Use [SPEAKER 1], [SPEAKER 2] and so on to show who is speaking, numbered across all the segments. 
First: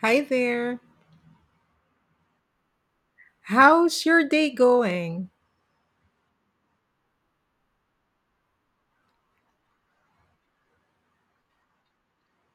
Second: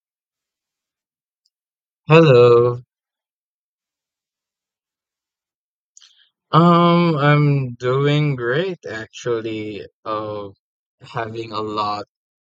[SPEAKER 1] Hi there.
[SPEAKER 2] Hello.
[SPEAKER 1] How's your day going?
[SPEAKER 2] I'm doing great actually. Having a lot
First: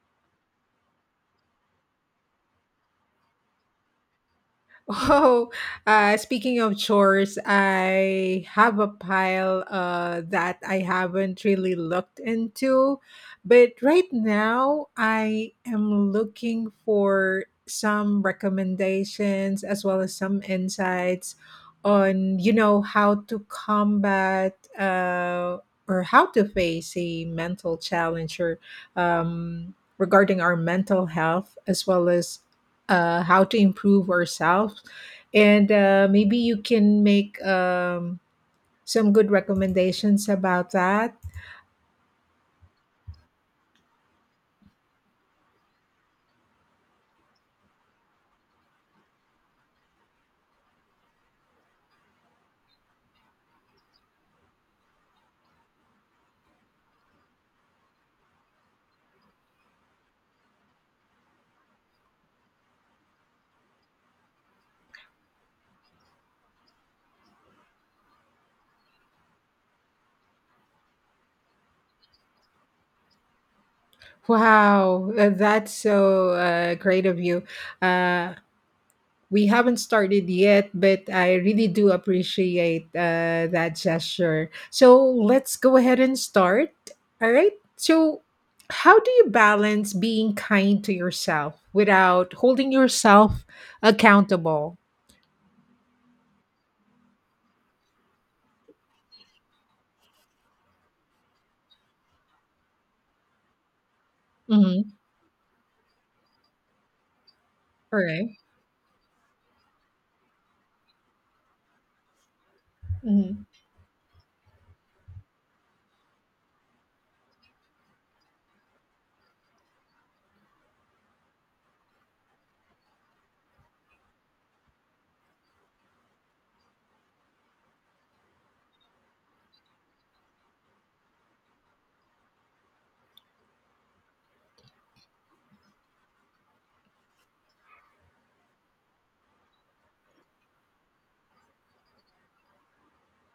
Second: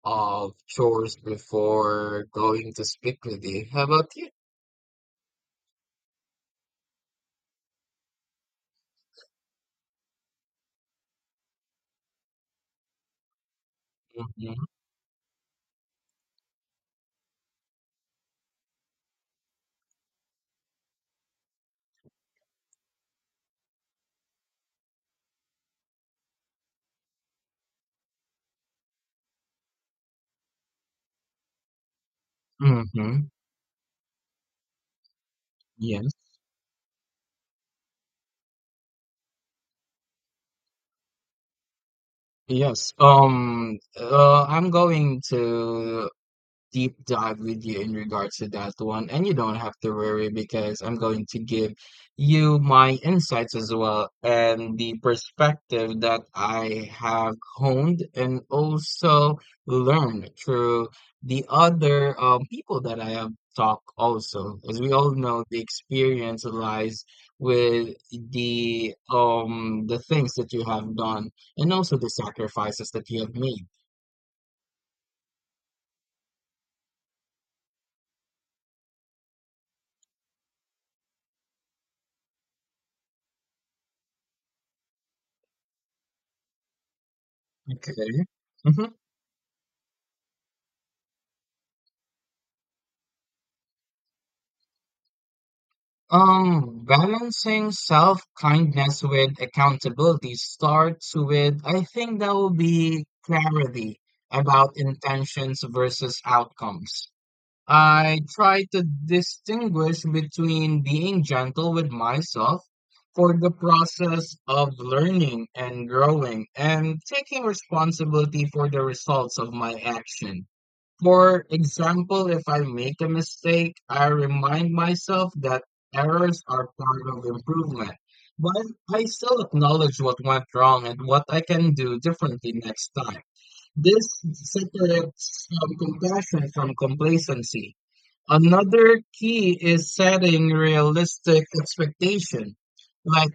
[SPEAKER 2] of chores before going to speak with you. How about you?
[SPEAKER 1] Oh, speaking of chores, I have a pile that I haven't really looked into. But right
[SPEAKER 2] Mm-hmm.
[SPEAKER 1] now, I am looking for some recommendations as well as some insights on, you know, how to combat or how to face a mental challenge or regarding our mental health as well as
[SPEAKER 2] Mm-hmm.
[SPEAKER 1] how to improve ourselves and
[SPEAKER 2] Yes.
[SPEAKER 1] maybe you can make some good recommendations about that.
[SPEAKER 2] Yes. I'm going to deep dive with you in regards to that one. And you don't have to worry because I'm going to give you my insights as well, and the perspective that I have honed and also learned through the other people that I have talked also. As we all know, the experience lies with the the things that you have done and also the sacrifices that you have made.
[SPEAKER 1] Wow, that's so great of you. uh, we haven't started yet, but I really do appreciate that gesture, so let's go ahead and start. All right, so
[SPEAKER 2] Okay. Mhm.
[SPEAKER 1] how do you balance being kind to yourself without holding yourself accountable?
[SPEAKER 2] Balancing self-kindness with accountability starts with, I think that will be, clarity about
[SPEAKER 1] Mhm.
[SPEAKER 2] intentions versus outcomes.
[SPEAKER 1] All
[SPEAKER 2] I
[SPEAKER 1] right.
[SPEAKER 2] try to distinguish between being gentle with myself for the process of learning and growing, and taking responsibility for the results of my action. For example, if I make a mistake, I remind myself that errors are part of improvement, but I still acknowledge what went wrong and what I can do differently next time. This separates compassion from complacency. Another key is setting realistic expectation. Like,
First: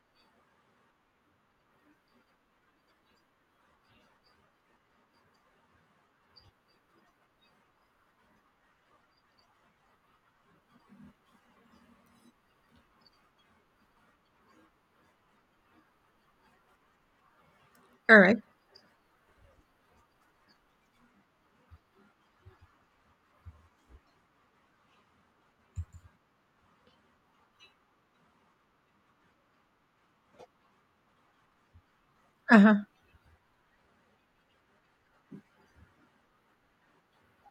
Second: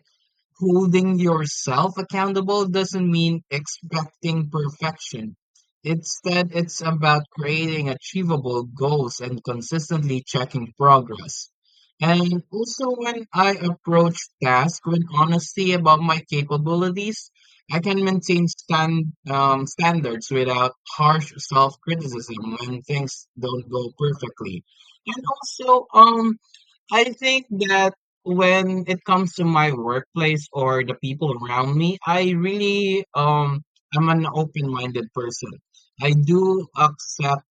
[SPEAKER 2] holding yourself accountable doesn't mean expecting perfection. Instead, it's about creating achievable goals and consistently checking progress. And also, when I approach tasks with honesty about my capabilities, I can
[SPEAKER 1] Alright.
[SPEAKER 2] maintain standards without harsh self criticism when things don't go perfectly. And also, I think that when it comes to my workplace or the people around me, I
[SPEAKER 1] Uh-huh.
[SPEAKER 2] really I'm an open-minded person. I do accept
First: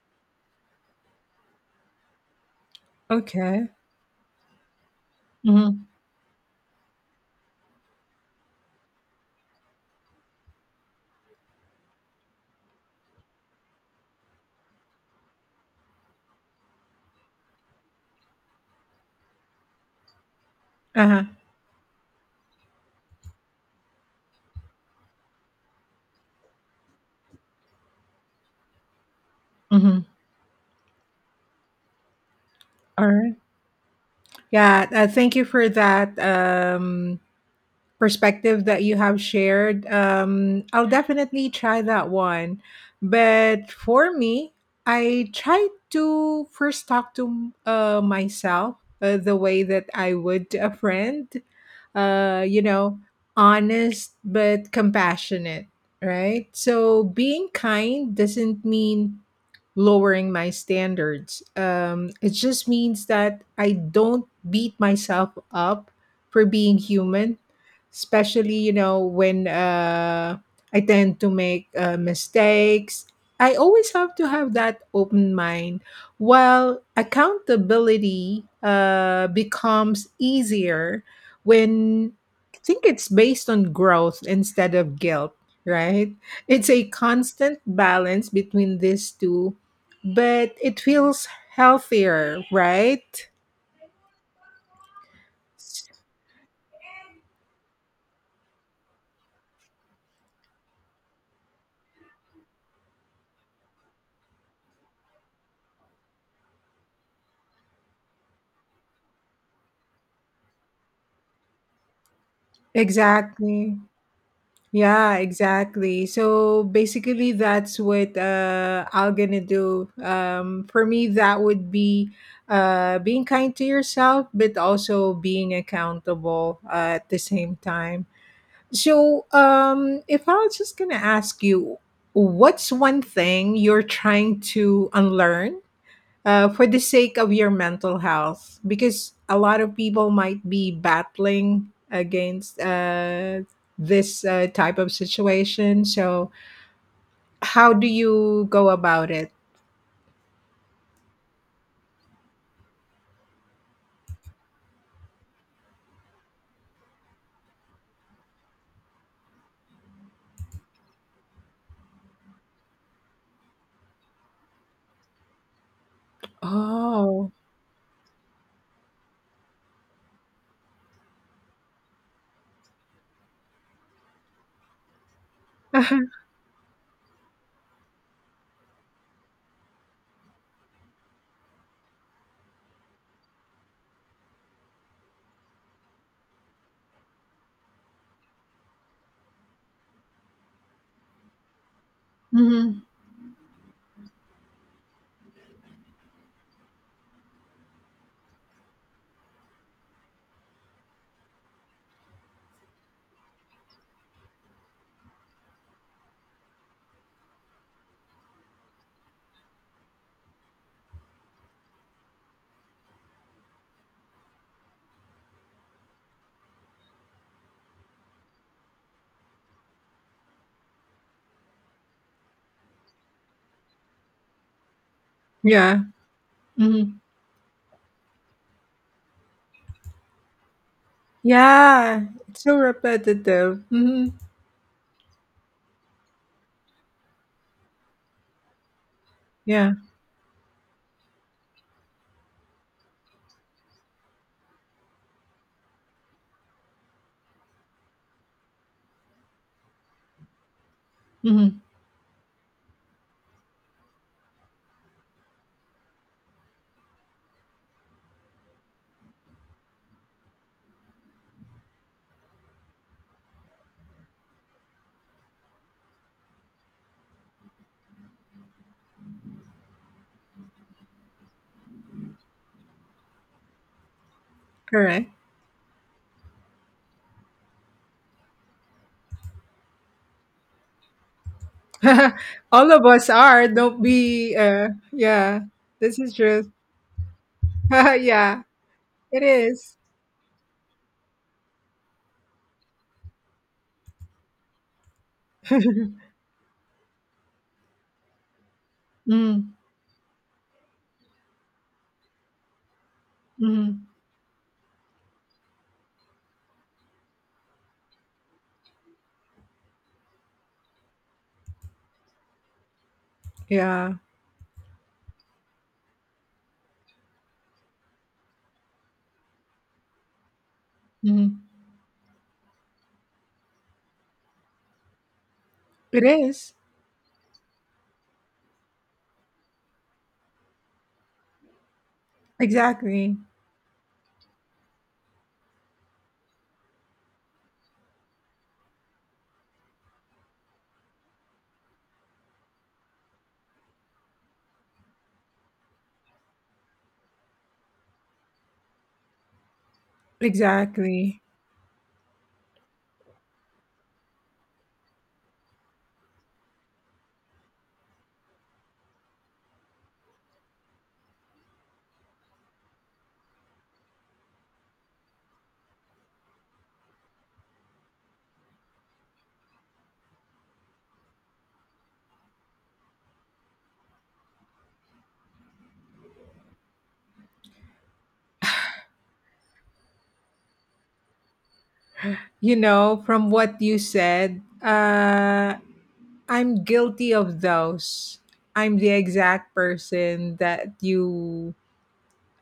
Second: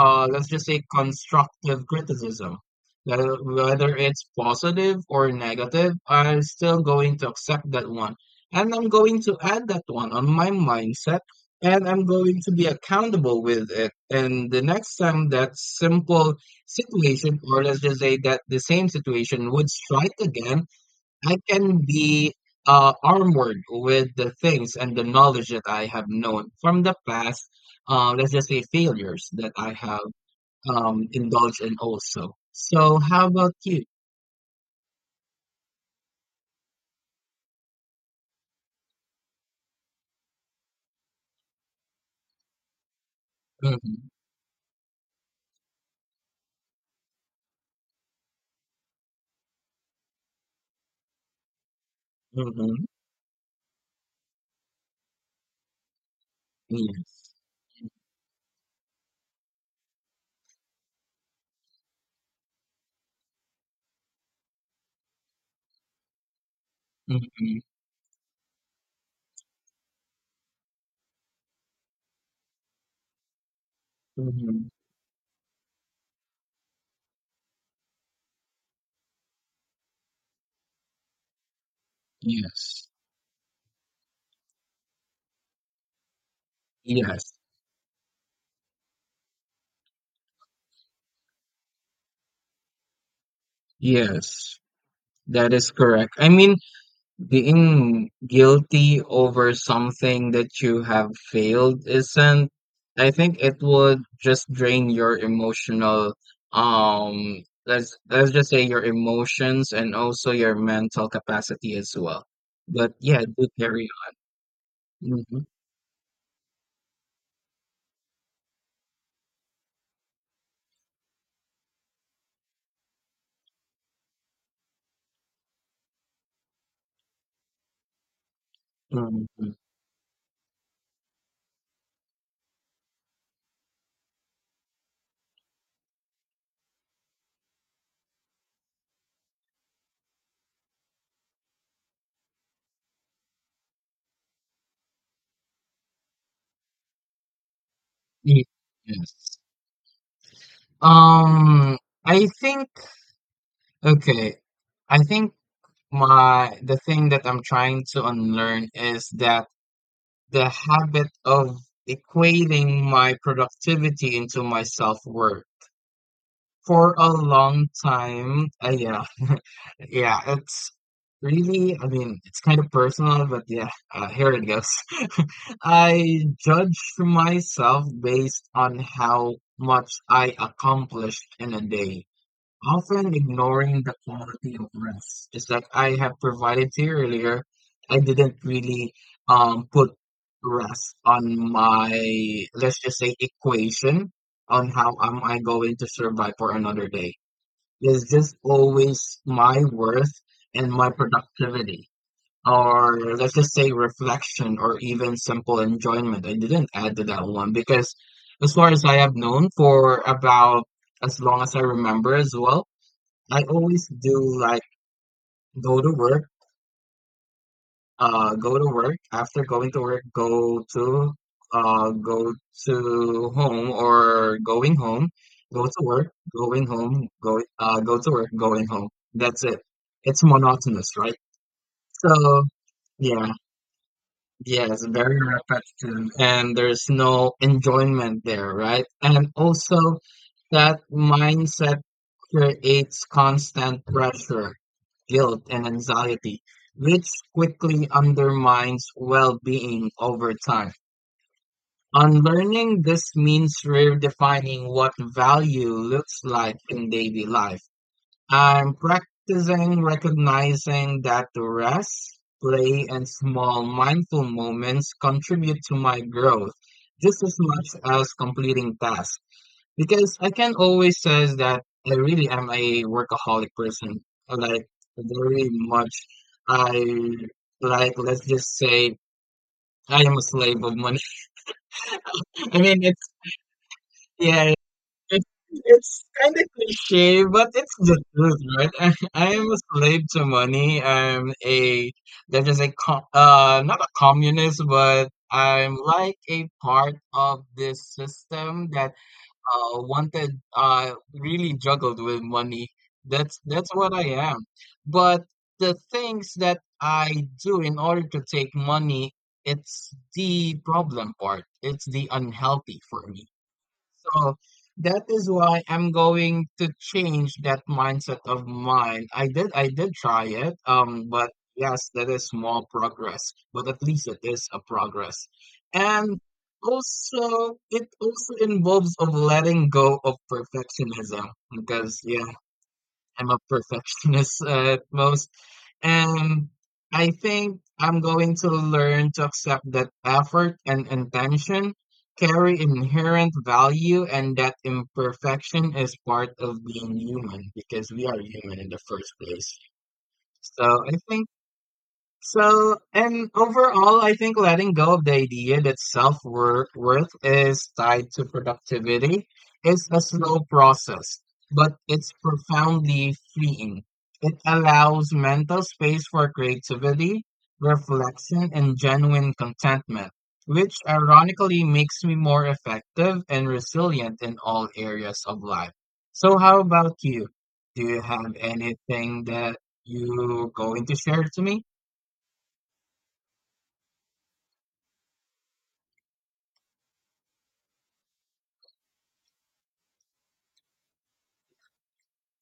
[SPEAKER 2] let's just say constructive criticism. That
[SPEAKER 1] Okay.
[SPEAKER 2] whether it's positive or
[SPEAKER 1] Mhm.
[SPEAKER 2] negative, I'm still going to accept that one. And I'm going to add that one on my mindset, and I'm going to be accountable with it. And the next time that simple situation, or let's just say that the same situation would strike again,
[SPEAKER 1] Uh-huh.
[SPEAKER 2] I can be armored with the things and the knowledge that I have known from the past, let's just say failures that I have
[SPEAKER 1] Mhm.
[SPEAKER 2] indulged in also. So, how
[SPEAKER 1] Alright.
[SPEAKER 2] about you?
[SPEAKER 1] Yeah, thank you for that, perspective that you have shared. I'll definitely try that one. But
[SPEAKER 2] Mm-hmm.
[SPEAKER 1] for me, I try to first talk to myself the way that I would to a friend. You
[SPEAKER 2] Mm-hmm.
[SPEAKER 1] know, honest but compassionate, right? So
[SPEAKER 2] Yes.
[SPEAKER 1] being kind doesn't mean lowering my standards. It just means that I don't beat myself up for being human,
[SPEAKER 2] Mm-hmm.
[SPEAKER 1] especially you know when I tend to make mistakes. I always have to have
[SPEAKER 2] Mm-hmm.
[SPEAKER 1] that open mind. While accountability becomes easier when I think
[SPEAKER 2] Yes.
[SPEAKER 1] it's based on growth instead of guilt, right? It's a
[SPEAKER 2] Yes.
[SPEAKER 1] constant balance between these two, but it feels healthier, right?
[SPEAKER 2] Yes. That is correct. I mean, being guilty over something that you have failed isn't, I think it would just drain your emotional, let's just say your emotions and also your mental capacity as well. But yeah, do
[SPEAKER 1] Exactly.
[SPEAKER 2] carry
[SPEAKER 1] Yeah,
[SPEAKER 2] on.
[SPEAKER 1] exactly. So basically, that's what I'm gonna do. For me, that would be being kind to yourself, but also being accountable at the same time. So,
[SPEAKER 2] Mhm, mhm.
[SPEAKER 1] if I was just gonna ask you, what's one thing you're trying to unlearn for the sake of your mental health, because a lot of people might be battling against this type of situation. So how do
[SPEAKER 2] Ye-
[SPEAKER 1] you go about it?
[SPEAKER 2] Yes. Um, I think, okay. I think my the thing that I'm trying to unlearn is that the habit of equating my productivity into my self-worth for a
[SPEAKER 1] Oh.
[SPEAKER 2] long time. Yeah, yeah, it's really, I mean, it's kind of personal, but yeah, here it goes. I judge myself based on how much I accomplished in a day, often ignoring the quality of rest. Just like I have provided to you earlier, I didn't really put rest on my, let's
[SPEAKER 1] Mhm.
[SPEAKER 2] just say, equation on how am I going to survive for another day. It's just always my worth and my productivity. Or let's just say reflection or even simple enjoyment. I didn't add to that one because as far as I have known, for about as long as I remember as well, I always do like go to work, go to work. After going to work, go to go to home, or going home, go
[SPEAKER 1] Yeah.
[SPEAKER 2] to work, going
[SPEAKER 1] Mhm.
[SPEAKER 2] home, go to work, going home. That's it. It's monotonous, right?
[SPEAKER 1] Yeah, it's
[SPEAKER 2] So
[SPEAKER 1] so
[SPEAKER 2] yeah.
[SPEAKER 1] repetitive. Hmm.
[SPEAKER 2] Yes, very repetitive, and there's no enjoyment there, right? And
[SPEAKER 1] Yeah.
[SPEAKER 2] also, that mindset creates constant pressure, guilt, and anxiety, which quickly undermines well being over time.
[SPEAKER 1] Hmm.
[SPEAKER 2] Unlearning this means redefining what value looks like in daily life. I'm practicing recognizing that the rest, play, and small mindful moments contribute to my growth just as much as completing tasks. Because I can always say that I really am a workaholic person. Like,
[SPEAKER 1] Correct.
[SPEAKER 2] very much, I like, let's just say, I am a slave of money. I
[SPEAKER 1] All
[SPEAKER 2] mean,
[SPEAKER 1] of us are. Don't be
[SPEAKER 2] yeah, It's
[SPEAKER 1] yeah. This
[SPEAKER 2] it's
[SPEAKER 1] is
[SPEAKER 2] kind of
[SPEAKER 1] true.
[SPEAKER 2] cliche, but it's the truth,
[SPEAKER 1] Yeah.
[SPEAKER 2] right?
[SPEAKER 1] It
[SPEAKER 2] I am a
[SPEAKER 1] is.
[SPEAKER 2] slave to money. I'm a They're just a co not a communist, but I'm like a part of this system that
[SPEAKER 1] Mm-hmm.
[SPEAKER 2] wanted really juggled with money. That's
[SPEAKER 1] Mm-hmm.
[SPEAKER 2] what I am. But the things that I do in order to take money, it's the problem part. It's the unhealthy for me.
[SPEAKER 1] Yeah.
[SPEAKER 2] So that is why I'm going to change that mindset of mine. I did try it, but
[SPEAKER 1] Mhm.
[SPEAKER 2] yes, that is small progress, but at least it is a progress.
[SPEAKER 1] It
[SPEAKER 2] And
[SPEAKER 1] is.
[SPEAKER 2] also it also involves of letting go of perfectionism because yeah,
[SPEAKER 1] Exactly.
[SPEAKER 2] I'm a perfectionist at most. And I think I'm going to learn to accept that effort and intention carry inherent value, and that imperfection is part of being human because we are human in the first place. So I
[SPEAKER 1] Exactly.
[SPEAKER 2] think so, and overall, I think letting go of the idea that self worth is tied to productivity is a slow process, but it's profoundly freeing. It allows mental space for creativity, reflection, and genuine contentment, which ironically makes me more effective and resilient in all areas of life. So, how about you? Do you have anything that you're going to share to me?
[SPEAKER 1] You know, from what you said, I'm guilty of those. I'm the exact person that you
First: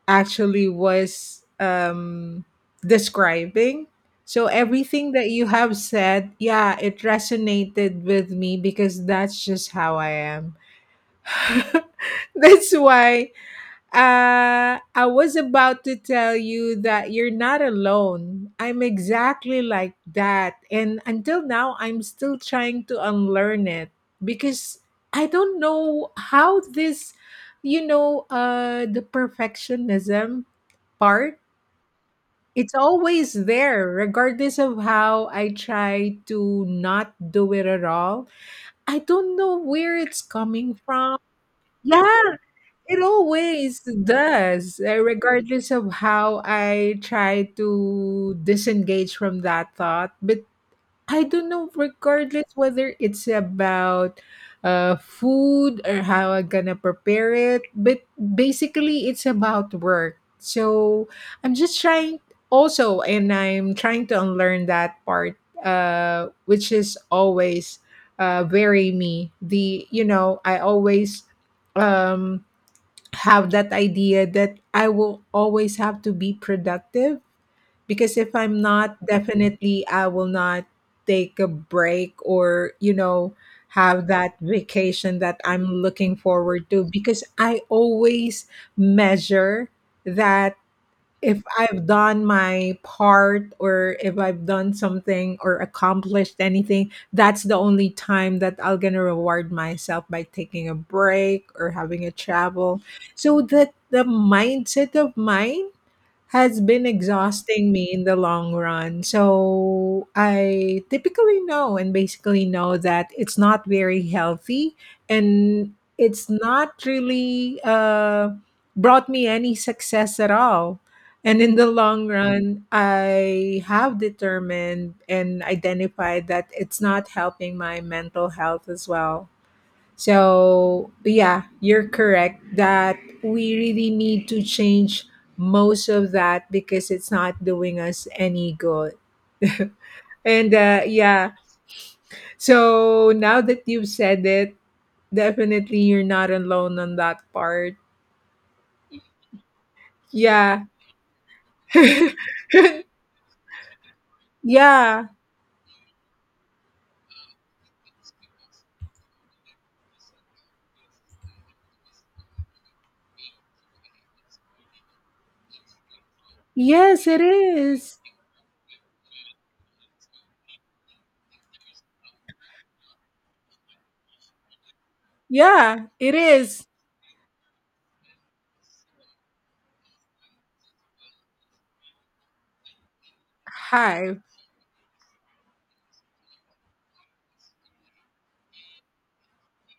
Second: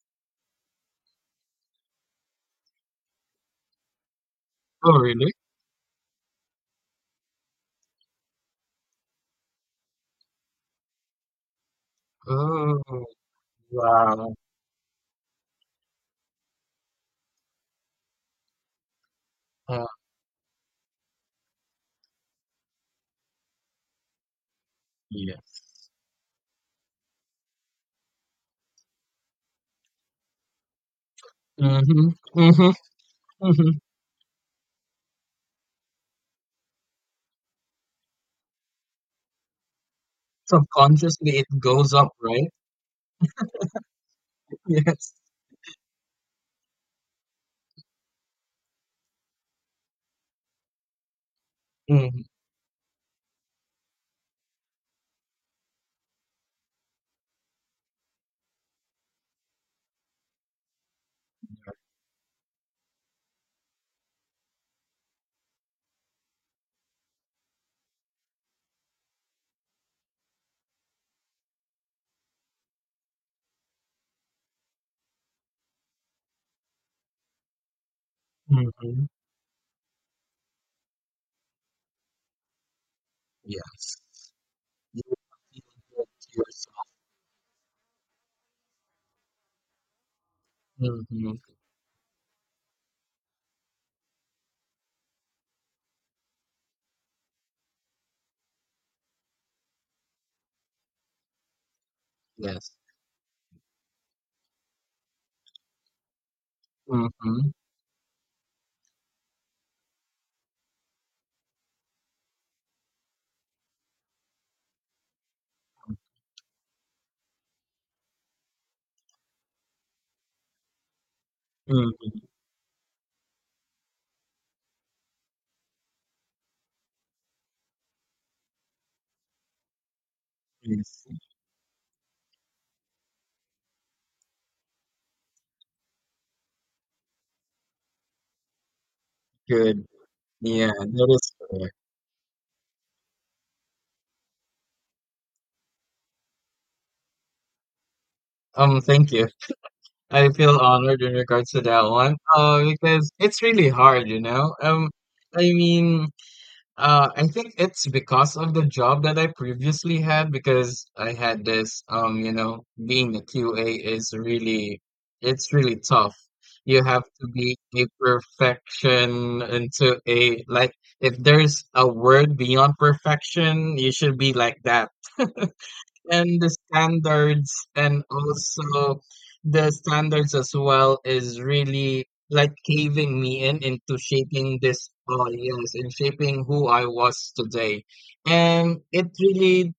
[SPEAKER 1] actually was describing. So
[SPEAKER 2] Oh,
[SPEAKER 1] everything that
[SPEAKER 2] really?
[SPEAKER 1] you have said, yeah, it resonated with me because that's just how I am. That's
[SPEAKER 2] Oh,
[SPEAKER 1] why.
[SPEAKER 2] wow.
[SPEAKER 1] I was about to tell you that you're not alone. I'm exactly
[SPEAKER 2] Uh,
[SPEAKER 1] like that. And until now, I'm still trying to unlearn it, because I don't
[SPEAKER 2] yes.
[SPEAKER 1] know how this, you know, the perfectionism part,
[SPEAKER 2] Mm-hmm. Mm-hmm.
[SPEAKER 1] it's always
[SPEAKER 2] Mm-hmm.
[SPEAKER 1] there, regardless of how I try to not do it at all. I don't know where it's coming from.
[SPEAKER 2] Subconsciously, it goes
[SPEAKER 1] Yeah,
[SPEAKER 2] up, right?
[SPEAKER 1] it always does,
[SPEAKER 2] Yes.
[SPEAKER 1] regardless of how I try to disengage from that thought. But I don't know,
[SPEAKER 2] Mm-hmm.
[SPEAKER 1] regardless whether it's about food or how I'm gonna prepare it. But basically, it's about work. So I'm just trying also, and I'm trying to unlearn that part, which is always very me. The, you know, I always. Um, have that idea that I will always have to be productive, because if I'm not,
[SPEAKER 2] Mm-hmm.
[SPEAKER 1] definitely I will not take a break or, you know,
[SPEAKER 2] Yes.
[SPEAKER 1] have that
[SPEAKER 2] You
[SPEAKER 1] vacation that
[SPEAKER 2] feel
[SPEAKER 1] I'm
[SPEAKER 2] good
[SPEAKER 1] looking
[SPEAKER 2] to
[SPEAKER 1] forward
[SPEAKER 2] yourself.
[SPEAKER 1] to, because I always measure that
[SPEAKER 2] Mm-hmm.
[SPEAKER 1] if I've done my part or if I've done something or accomplished anything, that's the only time that I'll gonna reward myself by taking a break or having a
[SPEAKER 2] Yes.
[SPEAKER 1] travel. So that the mindset of mine has been
[SPEAKER 2] Mm-hmm.
[SPEAKER 1] exhausting me in the long run. So I typically know and basically know that it's not very healthy and it's not really brought me any success at all. And in the long
[SPEAKER 2] Mm-hmm.
[SPEAKER 1] run, I have determined and identified that it's not helping my mental health as well. So,
[SPEAKER 2] Yes.
[SPEAKER 1] but yeah, you're correct that we really need to change most of that because it's not doing us any good.
[SPEAKER 2] Good.
[SPEAKER 1] And
[SPEAKER 2] Yeah, that
[SPEAKER 1] yeah,
[SPEAKER 2] is correct.
[SPEAKER 1] so now that you've said it, definitely you're not alone on that part.
[SPEAKER 2] Thank you. I feel
[SPEAKER 1] Yeah.
[SPEAKER 2] honored in regards to that one. Because it's really hard, you know?
[SPEAKER 1] Yeah.
[SPEAKER 2] I mean, I think it's because of the job that I previously had, because I had this you know, being a QA is really, it's really tough. You have
[SPEAKER 1] Yes, it
[SPEAKER 2] to be a
[SPEAKER 1] is.
[SPEAKER 2] perfection into a, like, if there's a word beyond perfection, you should be like that.
[SPEAKER 1] Yeah, it
[SPEAKER 2] And the
[SPEAKER 1] is.
[SPEAKER 2] standards, and also the standards as well, is really like caving me in into
[SPEAKER 1] Hi.
[SPEAKER 2] shaping this, oh yes, in shaping who I was today. And it really,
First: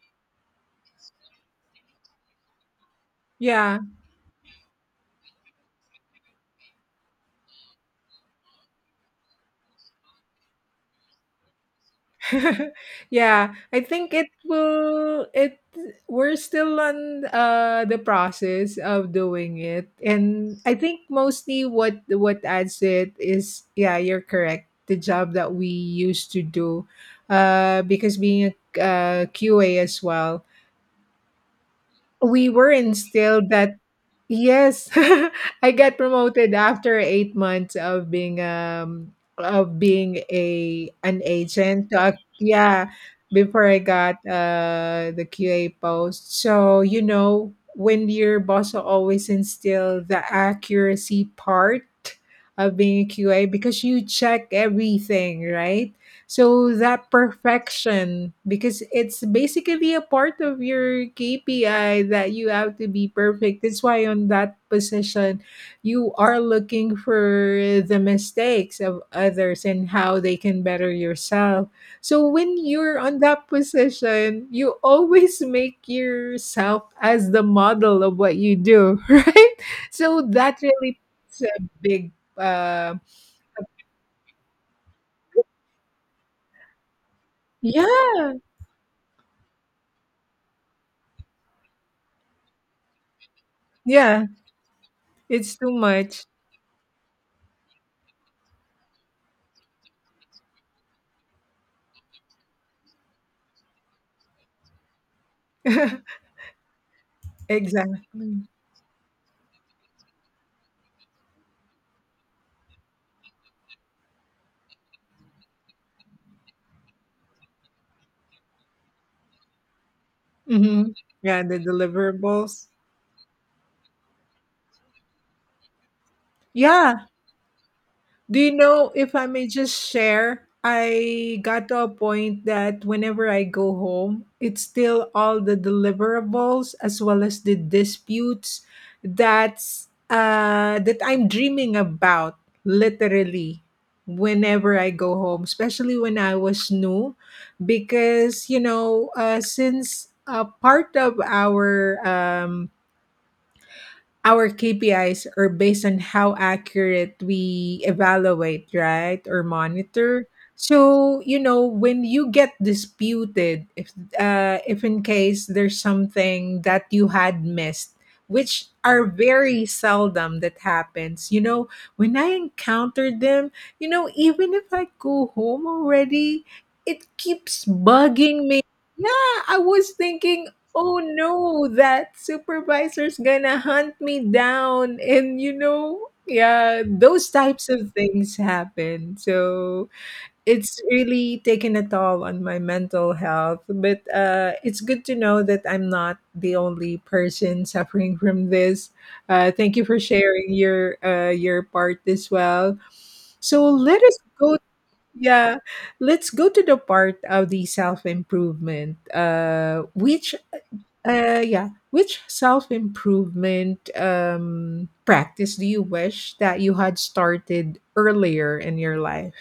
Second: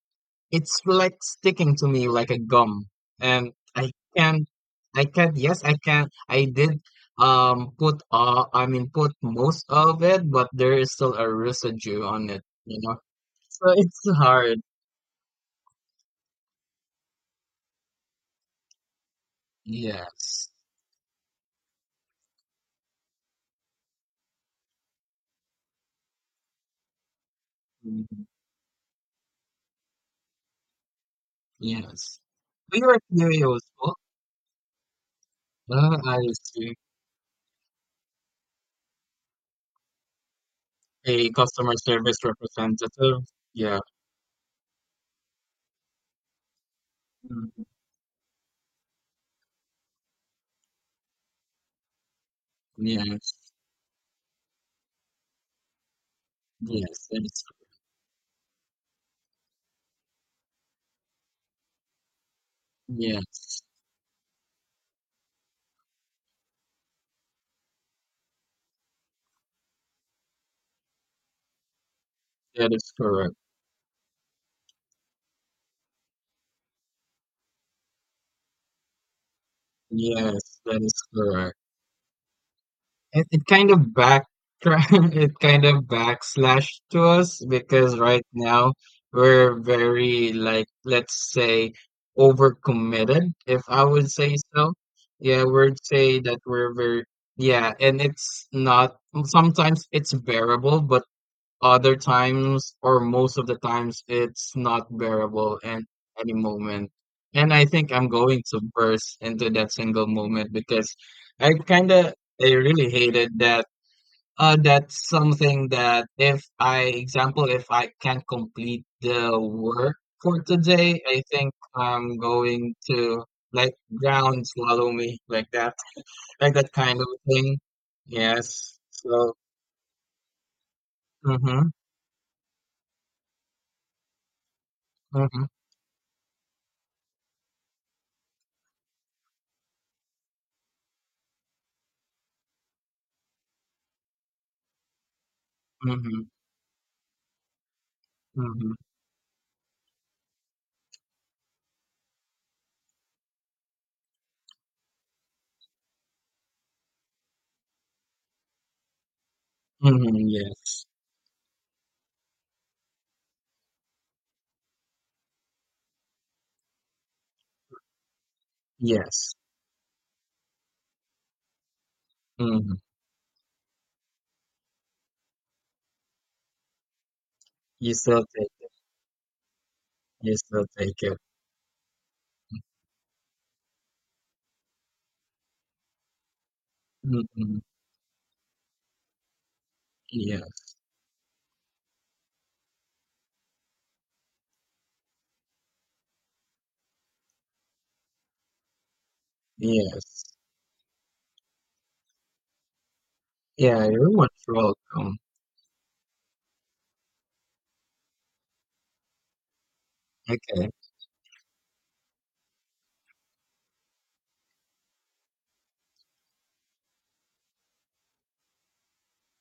[SPEAKER 2] it's like sticking to me like a gum, and
[SPEAKER 1] Yeah.
[SPEAKER 2] i can I can yes, I can, I did put, put most of it, but there is still a residue on it, you know,
[SPEAKER 1] Yeah,
[SPEAKER 2] so
[SPEAKER 1] I
[SPEAKER 2] it's
[SPEAKER 1] think it
[SPEAKER 2] hard.
[SPEAKER 1] will it we're still on the process of doing it.
[SPEAKER 2] Yes.
[SPEAKER 1] And I think mostly what adds to it is yeah, you're correct. The job that we used to do because
[SPEAKER 2] Mm-hmm.
[SPEAKER 1] being a QA as well,
[SPEAKER 2] Yes.
[SPEAKER 1] we were
[SPEAKER 2] We were here
[SPEAKER 1] instilled that.
[SPEAKER 2] also.
[SPEAKER 1] Yes. I got
[SPEAKER 2] I
[SPEAKER 1] promoted
[SPEAKER 2] see.
[SPEAKER 1] after 8 months of being a an
[SPEAKER 2] A customer
[SPEAKER 1] agent. So
[SPEAKER 2] service
[SPEAKER 1] a- yeah,
[SPEAKER 2] representative.
[SPEAKER 1] before
[SPEAKER 2] Yeah.
[SPEAKER 1] I got the QA post. So you know
[SPEAKER 2] Mm,
[SPEAKER 1] when your boss will always instill the accuracy part of being a
[SPEAKER 2] yes.
[SPEAKER 1] QA, because you check everything, right? So
[SPEAKER 2] Yes.
[SPEAKER 1] that perfection, because it's basically a part of your KPI that you have to be perfect.
[SPEAKER 2] Yes.
[SPEAKER 1] That's why on that position, you are looking for the mistakes of others and how they can better yourself. So when
[SPEAKER 2] That is
[SPEAKER 1] you're on
[SPEAKER 2] correct.
[SPEAKER 1] that position, you always make yourself as the model of what you do, right? So that
[SPEAKER 2] Yes. That
[SPEAKER 1] really
[SPEAKER 2] is
[SPEAKER 1] is
[SPEAKER 2] correct.
[SPEAKER 1] a big, uh,
[SPEAKER 2] It kind of back it kind of backslash to us, because right
[SPEAKER 1] yeah,
[SPEAKER 2] now we're very like, let's say, overcommitted, if I would
[SPEAKER 1] yeah,
[SPEAKER 2] say so. Yeah,
[SPEAKER 1] it's too
[SPEAKER 2] we'd say
[SPEAKER 1] much.
[SPEAKER 2] that we're very, yeah, and it's not, sometimes it's bearable, but other times, or most of the times, it's not bearable in any moment. And I think I'm going
[SPEAKER 1] Exactly.
[SPEAKER 2] to burst into that single moment because I kind of I really hated that. That's something that if I can't complete the work for
[SPEAKER 1] Mhm.
[SPEAKER 2] today, I
[SPEAKER 1] Yeah,
[SPEAKER 2] think
[SPEAKER 1] the
[SPEAKER 2] I'm
[SPEAKER 1] deliverables.
[SPEAKER 2] going to, like, ground swallow me like that kind of
[SPEAKER 1] Yeah.
[SPEAKER 2] thing.
[SPEAKER 1] Do you
[SPEAKER 2] Yes.
[SPEAKER 1] know if I
[SPEAKER 2] So.
[SPEAKER 1] may just share? I got
[SPEAKER 2] Mm-hmm.
[SPEAKER 1] to a point that whenever I go home, it's still all
[SPEAKER 2] Mm-hmm.
[SPEAKER 1] the deliverables as well as the disputes that's that I'm dreaming about literally whenever I go home, especially when
[SPEAKER 2] Mm-hmm.
[SPEAKER 1] I was new, because you
[SPEAKER 2] Mm-hmm.
[SPEAKER 1] know, since part of our KPIs are based on how accurate we evaluate, right, or
[SPEAKER 2] Mhm,
[SPEAKER 1] monitor.
[SPEAKER 2] yes.
[SPEAKER 1] So you know when you get disputed, if in case there's something that you had missed, which are
[SPEAKER 2] Yes.
[SPEAKER 1] very seldom that happens. You know when I
[SPEAKER 2] Mhm.
[SPEAKER 1] encountered them, you know even if I go home already, it keeps
[SPEAKER 2] You still
[SPEAKER 1] bugging
[SPEAKER 2] take
[SPEAKER 1] me.
[SPEAKER 2] it.
[SPEAKER 1] Yeah, I was
[SPEAKER 2] You
[SPEAKER 1] thinking
[SPEAKER 2] still
[SPEAKER 1] oh
[SPEAKER 2] take it.
[SPEAKER 1] no, that supervisor's gonna hunt me down. And you know, yeah, those
[SPEAKER 2] Mhm.
[SPEAKER 1] types of things happen. So
[SPEAKER 2] Yes.
[SPEAKER 1] it's really taken a toll on my mental health. But it's good to know that I'm not the only person suffering from this. Thank you for
[SPEAKER 2] Yes.
[SPEAKER 1] sharing your part as well. So
[SPEAKER 2] Yeah,
[SPEAKER 1] let us
[SPEAKER 2] everyone's
[SPEAKER 1] go.
[SPEAKER 2] welcome.
[SPEAKER 1] Yeah, let's go to the part of the self improvement. Which
[SPEAKER 2] Okay.
[SPEAKER 1] yeah. Which self improvement practice do you wish that you had started earlier in your life?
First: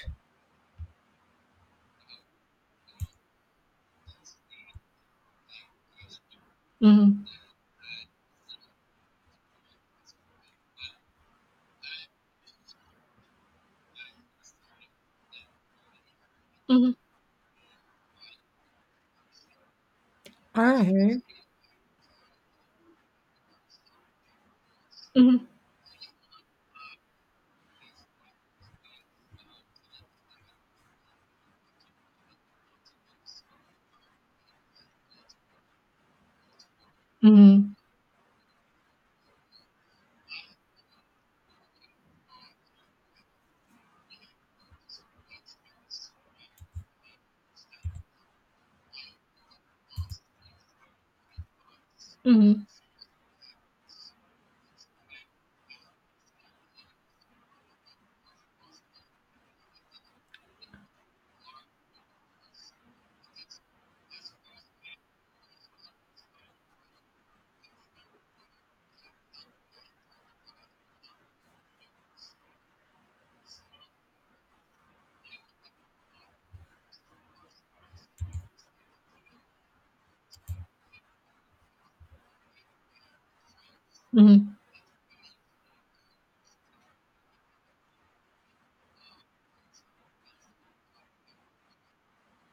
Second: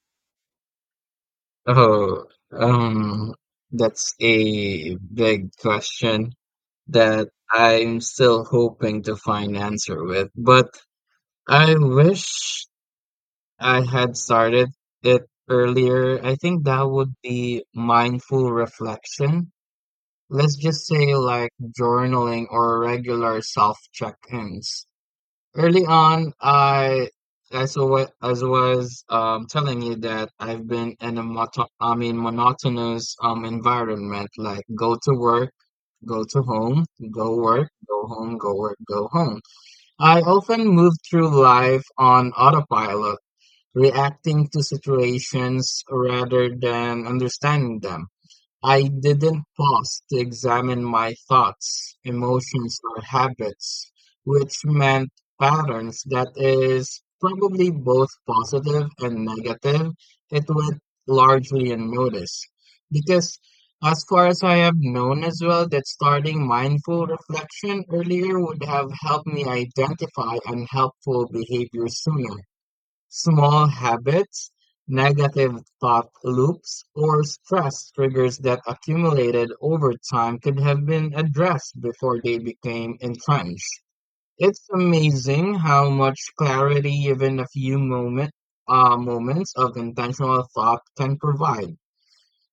[SPEAKER 2] Oh, um, that's a big question
[SPEAKER 1] Mm-hmm.
[SPEAKER 2] that I'm still hoping to find answer with, but I wish I had started it earlier. I think that
[SPEAKER 1] Mm-hmm.
[SPEAKER 2] would be mindful reflection. Let's
[SPEAKER 1] All
[SPEAKER 2] just say
[SPEAKER 1] right.
[SPEAKER 2] like journaling or regular self check-ins.
[SPEAKER 1] Mm-hmm.
[SPEAKER 2] Early on, I, as was telling you that I've been in a monotonous environment, like go to work, go to home, go work,
[SPEAKER 1] Mm-hmm.
[SPEAKER 2] go home, go work, go home. I often move through life on autopilot, reacting to situations rather than understanding them. I didn't pause to examine my thoughts,
[SPEAKER 1] Mm-hmm.
[SPEAKER 2] emotions, or habits, which meant patterns that is probably both positive and negative. It went largely unnoticed. Because, as far as I have known as well, that starting mindful reflection earlier would have helped me identify unhelpful behavior sooner. Small habits, negative thought loops, or stress triggers that accumulated over time could have been addressed before they became entrenched.
[SPEAKER 1] Mm-hmm.
[SPEAKER 2] It's amazing how much clarity even a few moments of intentional thought can provide.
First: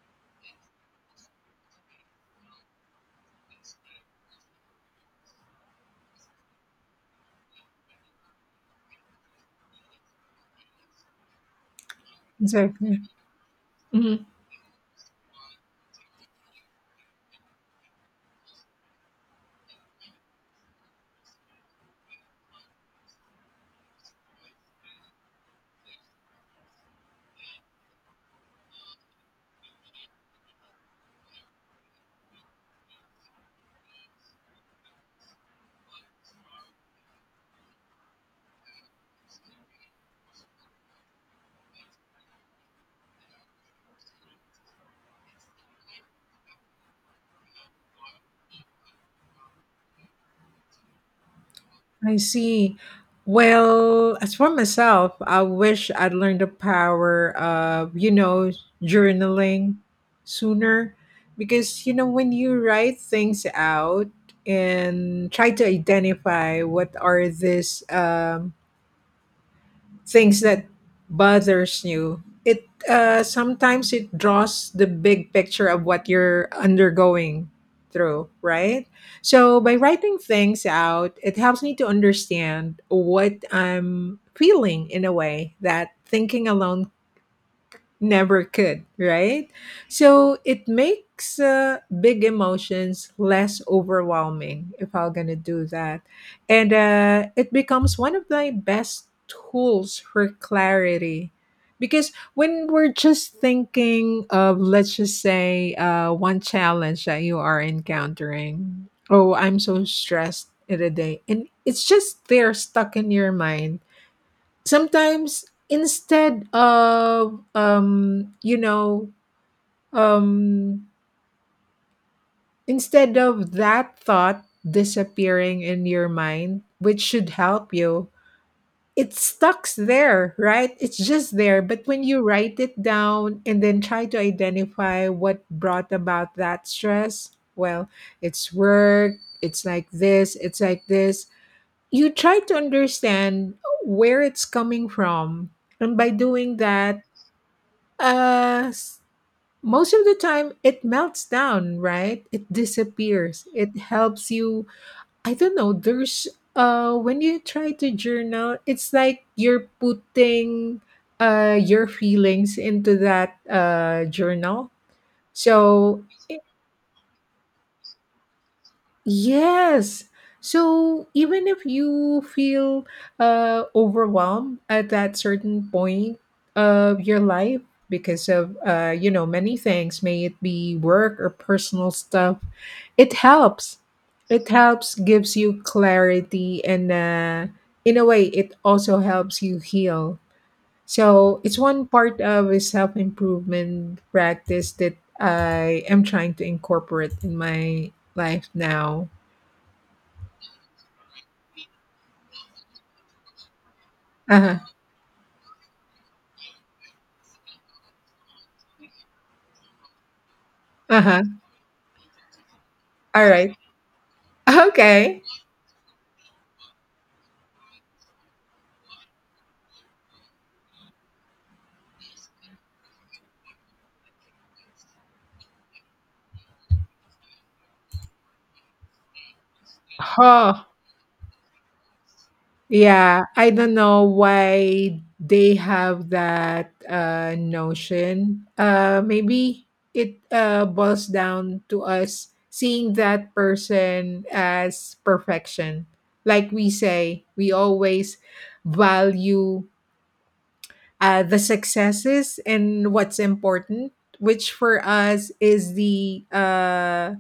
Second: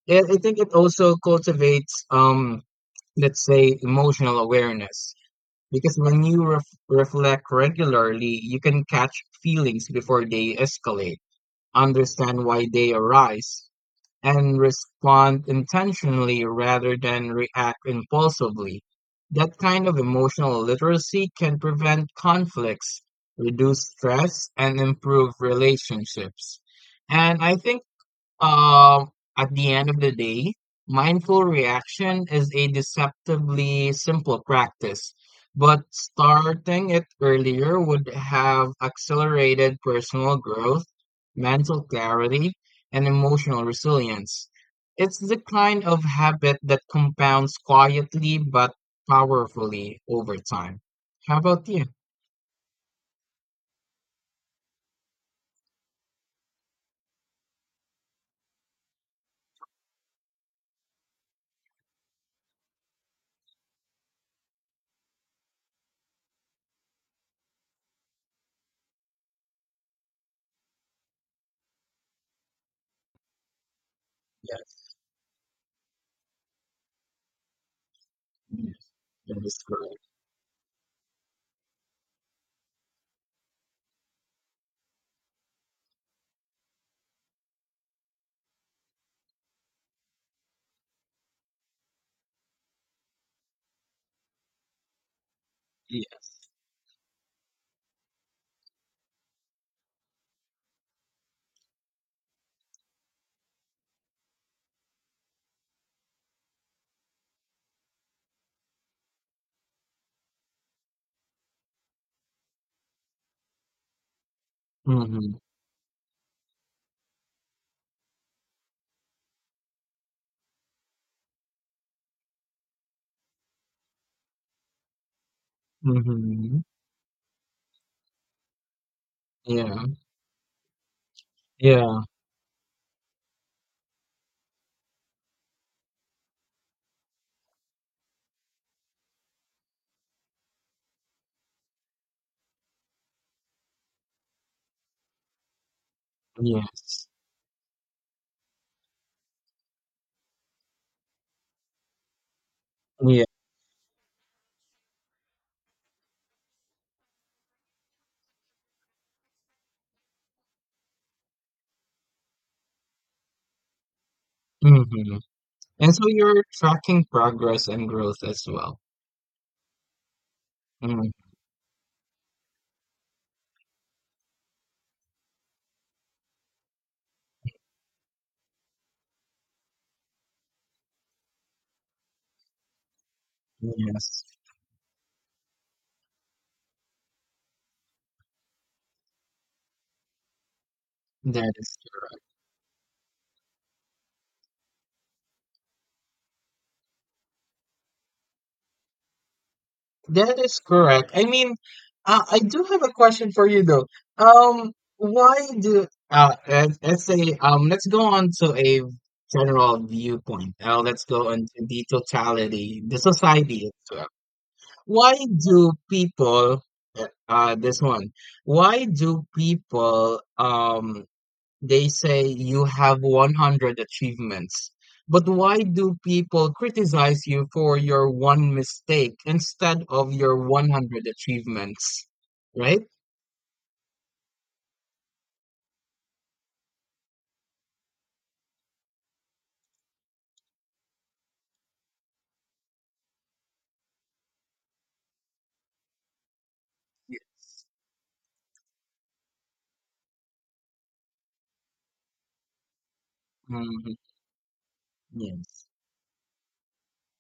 [SPEAKER 2] And I think it also cultivates, let's say, emotional awareness. Because when you reflect regularly, you can catch feelings before they escalate, understand why they
[SPEAKER 1] Exactly.
[SPEAKER 2] arise,
[SPEAKER 1] Mhm.
[SPEAKER 2] and respond intentionally rather than react impulsively. That kind of emotional literacy can prevent conflicts, reduce stress, and improve relationships. And I think um, at the end of the day, mindful reaction is a deceptively simple practice, but starting it earlier would have accelerated personal growth, mental clarity, and emotional resilience. It's the kind of habit that compounds quietly but powerfully over time. How about you?
[SPEAKER 1] I see. Well, as for myself, I wish I'd learned the power of, you know, journaling sooner, because, you know, when you write things out and try to identify what are these things that bothers you, it sometimes it draws the
[SPEAKER 2] Yes,
[SPEAKER 1] big picture of what you're undergoing through,
[SPEAKER 2] yes,
[SPEAKER 1] right?
[SPEAKER 2] that
[SPEAKER 1] So
[SPEAKER 2] is
[SPEAKER 1] by
[SPEAKER 2] correct.
[SPEAKER 1] writing things out, it helps me to understand what I'm feeling in a way that thinking alone never could, right? So it makes big emotions less overwhelming if I'm gonna do that.
[SPEAKER 2] Yes.
[SPEAKER 1] And it becomes one of my best tools for clarity. Because when we're just thinking of, let's just say, one challenge that you are encountering, oh, I'm so stressed in a day, and it's just there stuck in your mind
[SPEAKER 2] Mm-hmm.
[SPEAKER 1] sometimes, instead of you know um instead of that thought disappearing in your
[SPEAKER 2] Mm-hmm.
[SPEAKER 1] mind, which should help you, it stucks
[SPEAKER 2] Yeah.
[SPEAKER 1] there, right? It's just there. But
[SPEAKER 2] Yeah.
[SPEAKER 1] when you write it down and then try to identify what brought about that stress, well, it's work. It's like this, it's like this, you try to understand where it's coming from. And by doing that,
[SPEAKER 2] Yes.
[SPEAKER 1] Uh, s- most of the time it melts down, right? It
[SPEAKER 2] Yeah.
[SPEAKER 1] disappears. It helps you. I don't know. There's when you try to journal, it's like you're putting your feelings into that journal.
[SPEAKER 2] Mhm. And so
[SPEAKER 1] So
[SPEAKER 2] you're tracking progress and growth as well.
[SPEAKER 1] yes. So
[SPEAKER 2] Mm,
[SPEAKER 1] even if you feel overwhelmed at that certain point of your life because of you know many things, may it be work or personal stuff, it helps.
[SPEAKER 2] yes.
[SPEAKER 1] It helps, gives you clarity, and in a way, it also helps you heal. So
[SPEAKER 2] That
[SPEAKER 1] it's
[SPEAKER 2] is
[SPEAKER 1] one part of a self improvement practice that I am trying to incorporate in my life now.
[SPEAKER 2] that is correct. I mean, I do have a question for you though.
[SPEAKER 1] Uh-huh,
[SPEAKER 2] Um, why do let's say let's go on to a general viewpoint. Let's
[SPEAKER 1] uh-huh.
[SPEAKER 2] go into the totality, the
[SPEAKER 1] Alright.
[SPEAKER 2] society itself. Why
[SPEAKER 1] Okay.
[SPEAKER 2] do people this one? Why do people they say you have 100 achievements. But why do people criticize you for your one mistake instead of your
[SPEAKER 1] Huh.
[SPEAKER 2] 100 achievements, right?
[SPEAKER 1] Yeah, I don't know why they have that notion. Uh, maybe it boils down to us seeing that person as perfection. Like we say, we always value the successes and what's important,
[SPEAKER 2] Mhm.
[SPEAKER 1] which for us
[SPEAKER 2] Yes,
[SPEAKER 1] is the uh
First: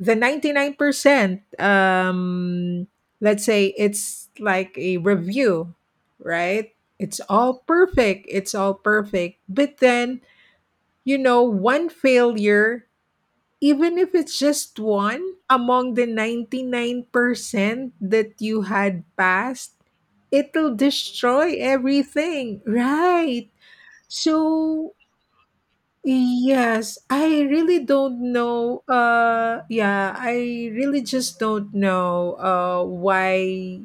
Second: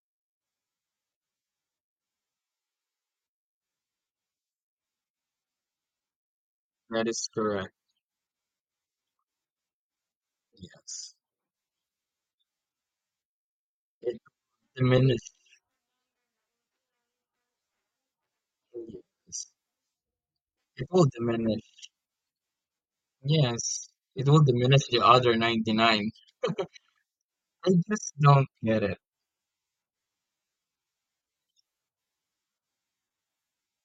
[SPEAKER 1] the 99%. Um, let's say it's like a review, right?
[SPEAKER 2] that
[SPEAKER 1] It's
[SPEAKER 2] is
[SPEAKER 1] all
[SPEAKER 2] correct.
[SPEAKER 1] perfect, it's all perfect, but then
[SPEAKER 2] Yes.
[SPEAKER 1] you know one failure, even if
[SPEAKER 2] It
[SPEAKER 1] it's just one
[SPEAKER 2] diminishes.
[SPEAKER 1] among the 99% that you had passed, it'll
[SPEAKER 2] It will
[SPEAKER 1] destroy
[SPEAKER 2] diminish.
[SPEAKER 1] everything, right?
[SPEAKER 2] Yes. It will diminish
[SPEAKER 1] So
[SPEAKER 2] the other 99.
[SPEAKER 1] yes, I
[SPEAKER 2] I
[SPEAKER 1] really
[SPEAKER 2] just
[SPEAKER 1] don't
[SPEAKER 2] don't
[SPEAKER 1] know.
[SPEAKER 2] get it.
[SPEAKER 1] Yeah, I really just don't know. Why?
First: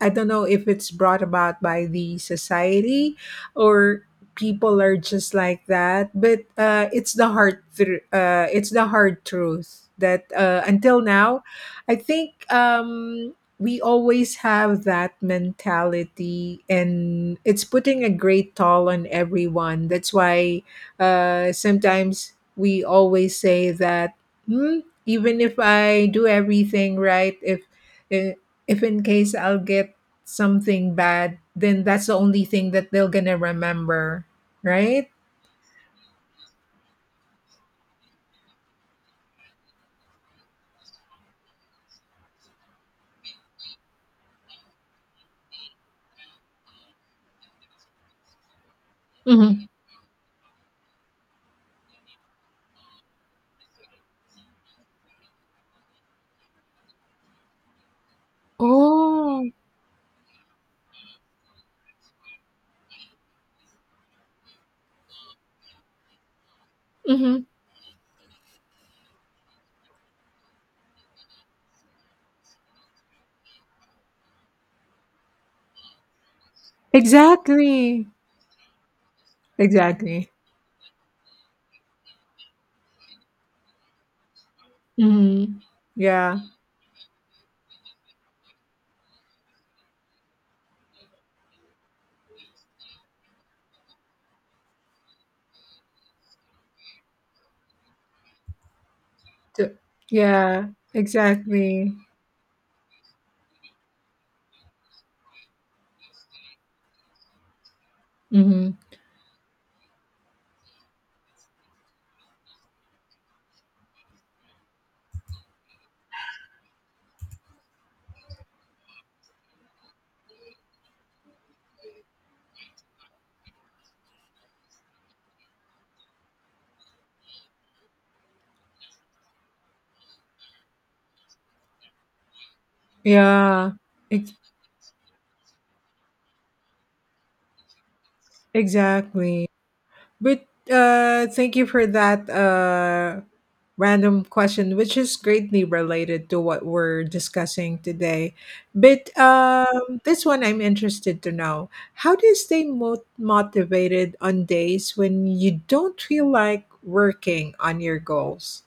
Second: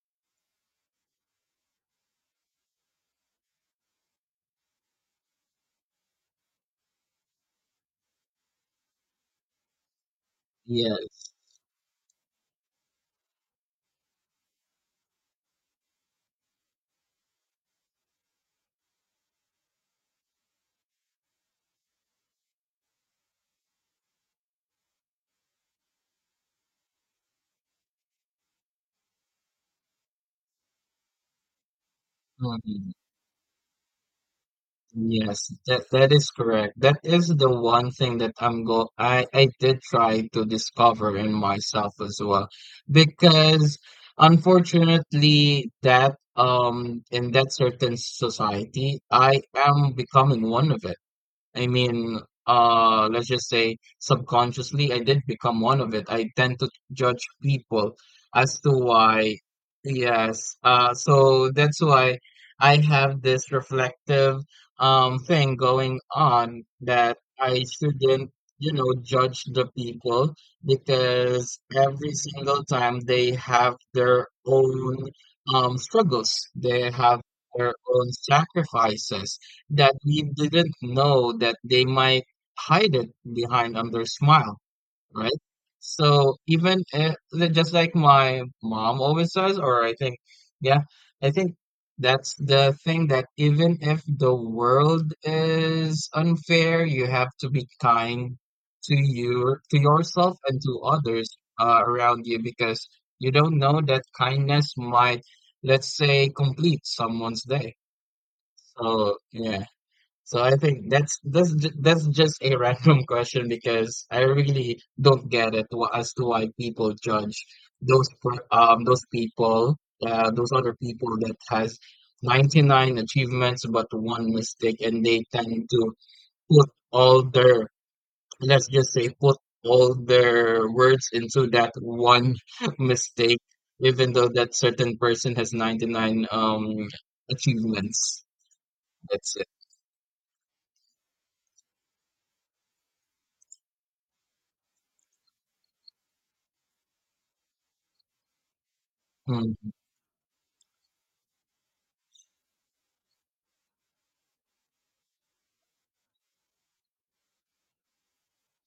[SPEAKER 1] I don't know if it's brought about by the society or people are just like that, but it's the it's the hard truth that until
[SPEAKER 2] Yes.
[SPEAKER 1] now, I think we always have that mentality, and it's putting a great toll on everyone. That's why sometimes we always say that. Hmm, even if I do everything right, uh, if in case I'll get something bad, then that's the only thing
[SPEAKER 2] Mm-hmm.
[SPEAKER 1] that they're gonna remember, right?
[SPEAKER 2] Yes, that is correct. That is the one thing that I'm go I did try to discover in myself as well. Because unfortunately that in that certain society I
[SPEAKER 1] Mhm.
[SPEAKER 2] am becoming one of it. I mean, let's just say subconsciously, I did become one of it. I tend to judge people as to why.
[SPEAKER 1] Oh.
[SPEAKER 2] Yes. So that's why I have this reflective thing going on that
[SPEAKER 1] Mhm.
[SPEAKER 2] I shouldn't, you know, judge the people because every single time they have their own struggles. They have their
[SPEAKER 1] Exactly.
[SPEAKER 2] own sacrifices that we
[SPEAKER 1] Exactly.
[SPEAKER 2] didn't know that they might hide it behind another smile, right?
[SPEAKER 1] Mhm.
[SPEAKER 2] So
[SPEAKER 1] Yeah.
[SPEAKER 2] even if, just like my mom always says, or I think, yeah, I think that's the thing, that even if the world is unfair, you have to be kind to you,
[SPEAKER 1] T
[SPEAKER 2] to yourself and
[SPEAKER 1] yeah,
[SPEAKER 2] to others
[SPEAKER 1] exactly.
[SPEAKER 2] around you, because you don't know that kindness might, let's say, complete someone's day.
[SPEAKER 1] Mhm.
[SPEAKER 2] So yeah. So I think that's just a random question, because I really don't get it as to why people judge those people those other people that has 99 achievements but one mistake, and they tend to put all their, let's just say, put all their words into that one mistake,
[SPEAKER 1] Yeah.
[SPEAKER 2] even though
[SPEAKER 1] Ex
[SPEAKER 2] that certain person has 99 achievements. That's it.
[SPEAKER 1] Exactly. But, thank you for that, random question, which is greatly related to what we're discussing today. But
[SPEAKER 2] Mm.
[SPEAKER 1] this one I'm interested to know. How do you stay mo- motivated on days when you don't feel like working on your goals?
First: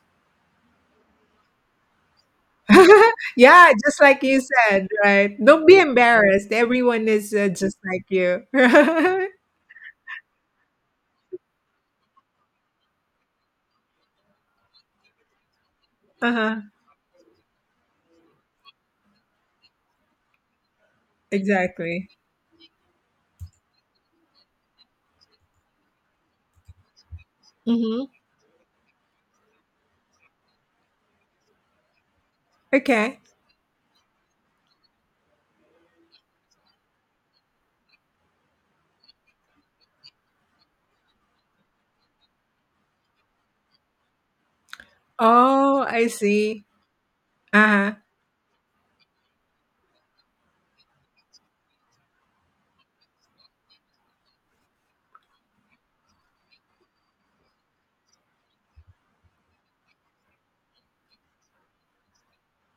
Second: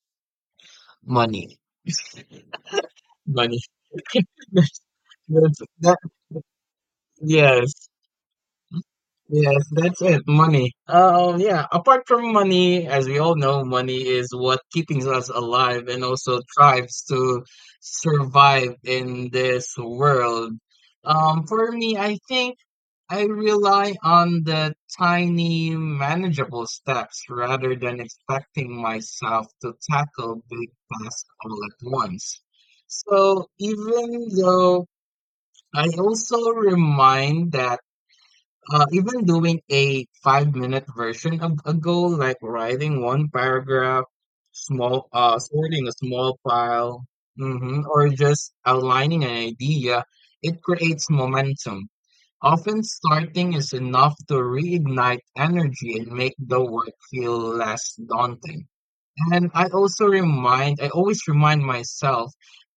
[SPEAKER 2] Money. Money.
[SPEAKER 1] Yeah, just like you
[SPEAKER 2] That's
[SPEAKER 1] said, right?
[SPEAKER 2] that's
[SPEAKER 1] Don't be
[SPEAKER 2] that
[SPEAKER 1] embarrassed. Everyone is just
[SPEAKER 2] yes.
[SPEAKER 1] like you. Uh-huh.
[SPEAKER 2] Yes, that's it, money. Yeah, apart from money, as we all know, money is what keeping us alive and also thrives to survive in this world. For me,
[SPEAKER 1] Exactly.
[SPEAKER 2] I think I rely on the tiny manageable steps rather than
[SPEAKER 1] Mm-hmm.
[SPEAKER 2] expecting myself to tackle big tasks all at once.
[SPEAKER 1] Okay.
[SPEAKER 2] So even though I also remind that even doing a 5 minute version of a goal, like writing one paragraph, small,
[SPEAKER 1] Oh,
[SPEAKER 2] sorting a
[SPEAKER 1] I
[SPEAKER 2] small
[SPEAKER 1] see.
[SPEAKER 2] file, mhm,
[SPEAKER 1] Uh-huh.
[SPEAKER 2] or just outlining an idea, it creates momentum. Often starting is enough to reignite energy and make the work feel less daunting. And I always remind myself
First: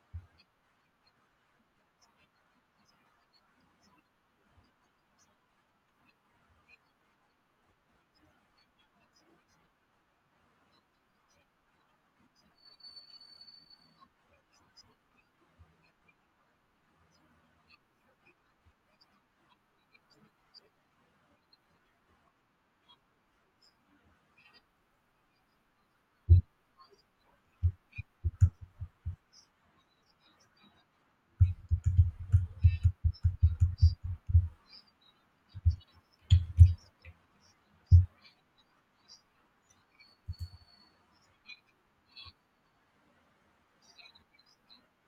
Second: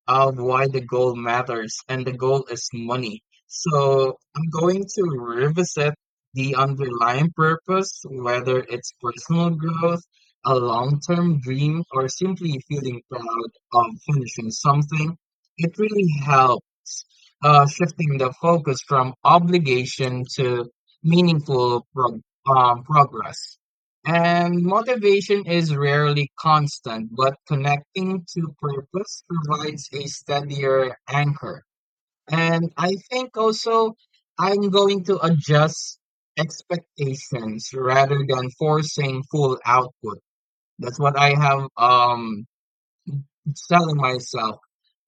[SPEAKER 2] of why the goal matters, and the goal is money. So I'm going to revisit the underlying purpose, whether it's personal growth, a long-term dream, or simply feeling proud of finishing something. It really helps shifting the focus from obligation to meaningful progress. And motivation is rarely constant, but connecting to purpose provides a steadier anchor. And I think also I'm going to adjust expectations rather than forcing full output. That's what I have, selling myself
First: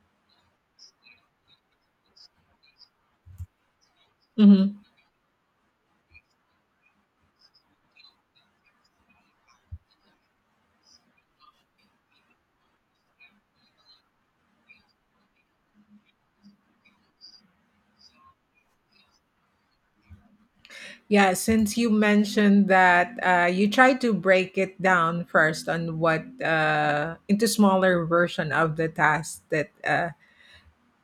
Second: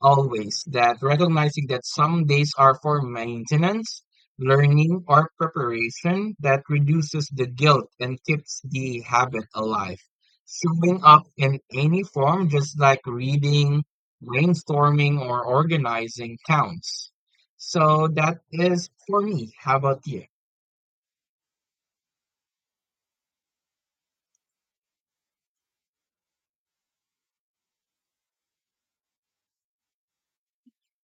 [SPEAKER 2] always, that recognizing that some days are for maintenance,
[SPEAKER 1] Mhm.
[SPEAKER 2] learning, or preparation that reduces the guilt and keeps the habit alive. Showing up in any form, just like reading, brainstorming, or organizing, counts. So that is for me. How about you?
[SPEAKER 1] Yeah, since you mentioned that you try to break it down first on what into smaller version of the task that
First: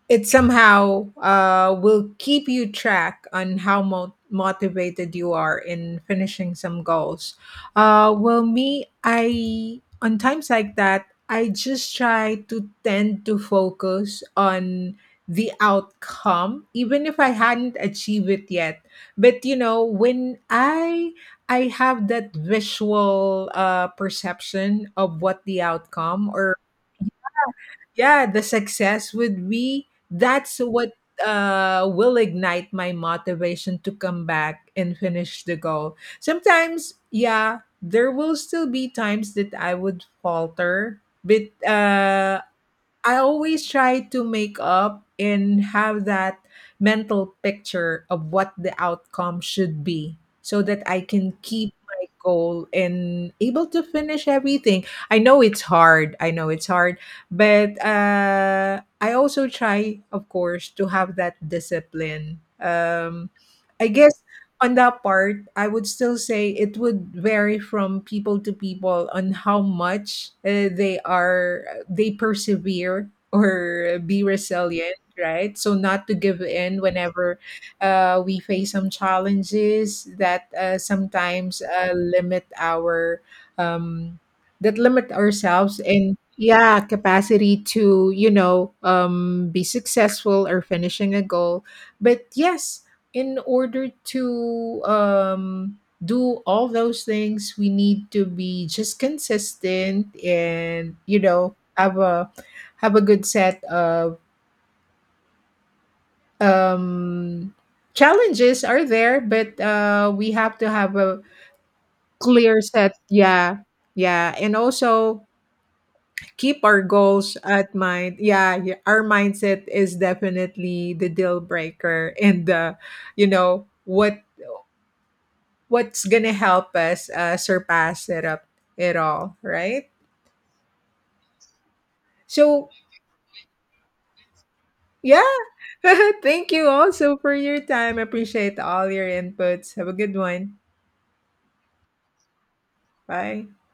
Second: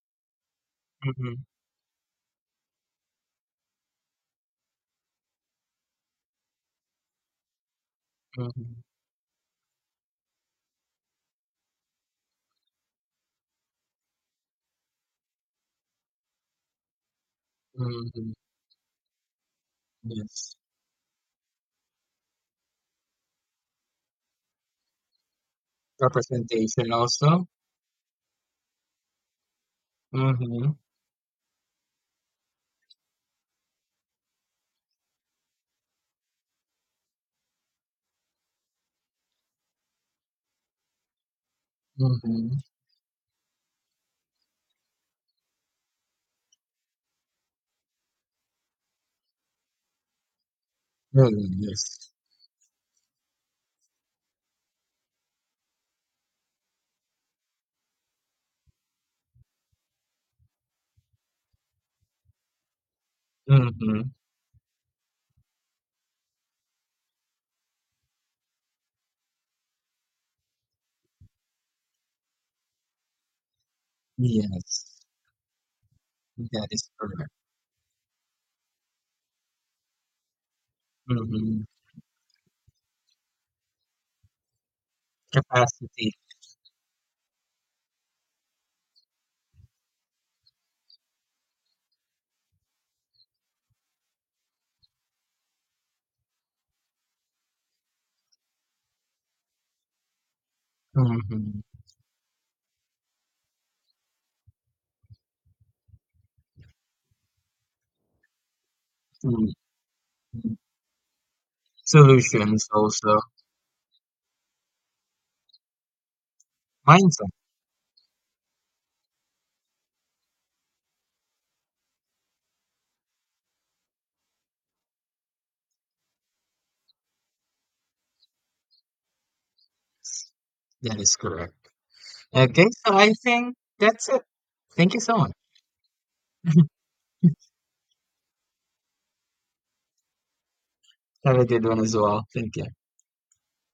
[SPEAKER 1] it somehow
[SPEAKER 2] Hmm.
[SPEAKER 1] will keep you track on how mo- motivated you are in finishing some goals. Well,
[SPEAKER 2] Hmm.
[SPEAKER 1] me, I on times like that, I just try to tend to focus on the outcome, even if I hadn't achieved
[SPEAKER 2] Hmm.
[SPEAKER 1] it yet. But you know, when
[SPEAKER 2] Yes.
[SPEAKER 1] I have that visual perception of what the outcome or
[SPEAKER 2] Representation also.
[SPEAKER 1] yeah the success would be, that's
[SPEAKER 2] Mm-hmm.
[SPEAKER 1] what will ignite my motivation to come back and finish the goal. Sometimes yeah there will still be times that I would falter, but
[SPEAKER 2] Mm-hmm.
[SPEAKER 1] I always try to make up and have that mental picture of what the outcome should be so that I can
[SPEAKER 2] Mm-hmm,
[SPEAKER 1] keep my
[SPEAKER 2] yes.
[SPEAKER 1] goal and able to finish everything. I know it's hard. I know it's hard, but I also try of course to have that discipline. Um, I
[SPEAKER 2] Mhm.
[SPEAKER 1] guess on that part, I would still say it would vary from people to people on how much they persevere or be resilient,
[SPEAKER 2] Yes.
[SPEAKER 1] right? So not to give
[SPEAKER 2] That
[SPEAKER 1] in
[SPEAKER 2] is correct.
[SPEAKER 1] whenever we face some challenges that sometimes
[SPEAKER 2] Mhm.
[SPEAKER 1] limit our um, that limit ourselves
[SPEAKER 2] Capacity.
[SPEAKER 1] and yeah capacity to you know be successful or finishing a goal, but yes, in order to do all those things, we need to be just consistent and you know
[SPEAKER 2] Mhm.
[SPEAKER 1] have a good set of um, challenges are there,
[SPEAKER 2] Mhm.
[SPEAKER 1] but we have to have a clear
[SPEAKER 2] Solutions
[SPEAKER 1] set.
[SPEAKER 2] also.
[SPEAKER 1] Yeah, yeah, and also keep our
[SPEAKER 2] Mindset.
[SPEAKER 1] goals at mind. Yeah, yeah, our mindset is definitely the deal breaker and the you know what what's gonna help us surpass it all, right?
[SPEAKER 2] That is correct. Okay,
[SPEAKER 1] So
[SPEAKER 2] so I think that's it. Thank you so much.
[SPEAKER 1] yeah, thank you also for your time. Appreciate all your inputs. Have a good one.
[SPEAKER 2] Have a good one as well. Thank you.
[SPEAKER 1] Bye.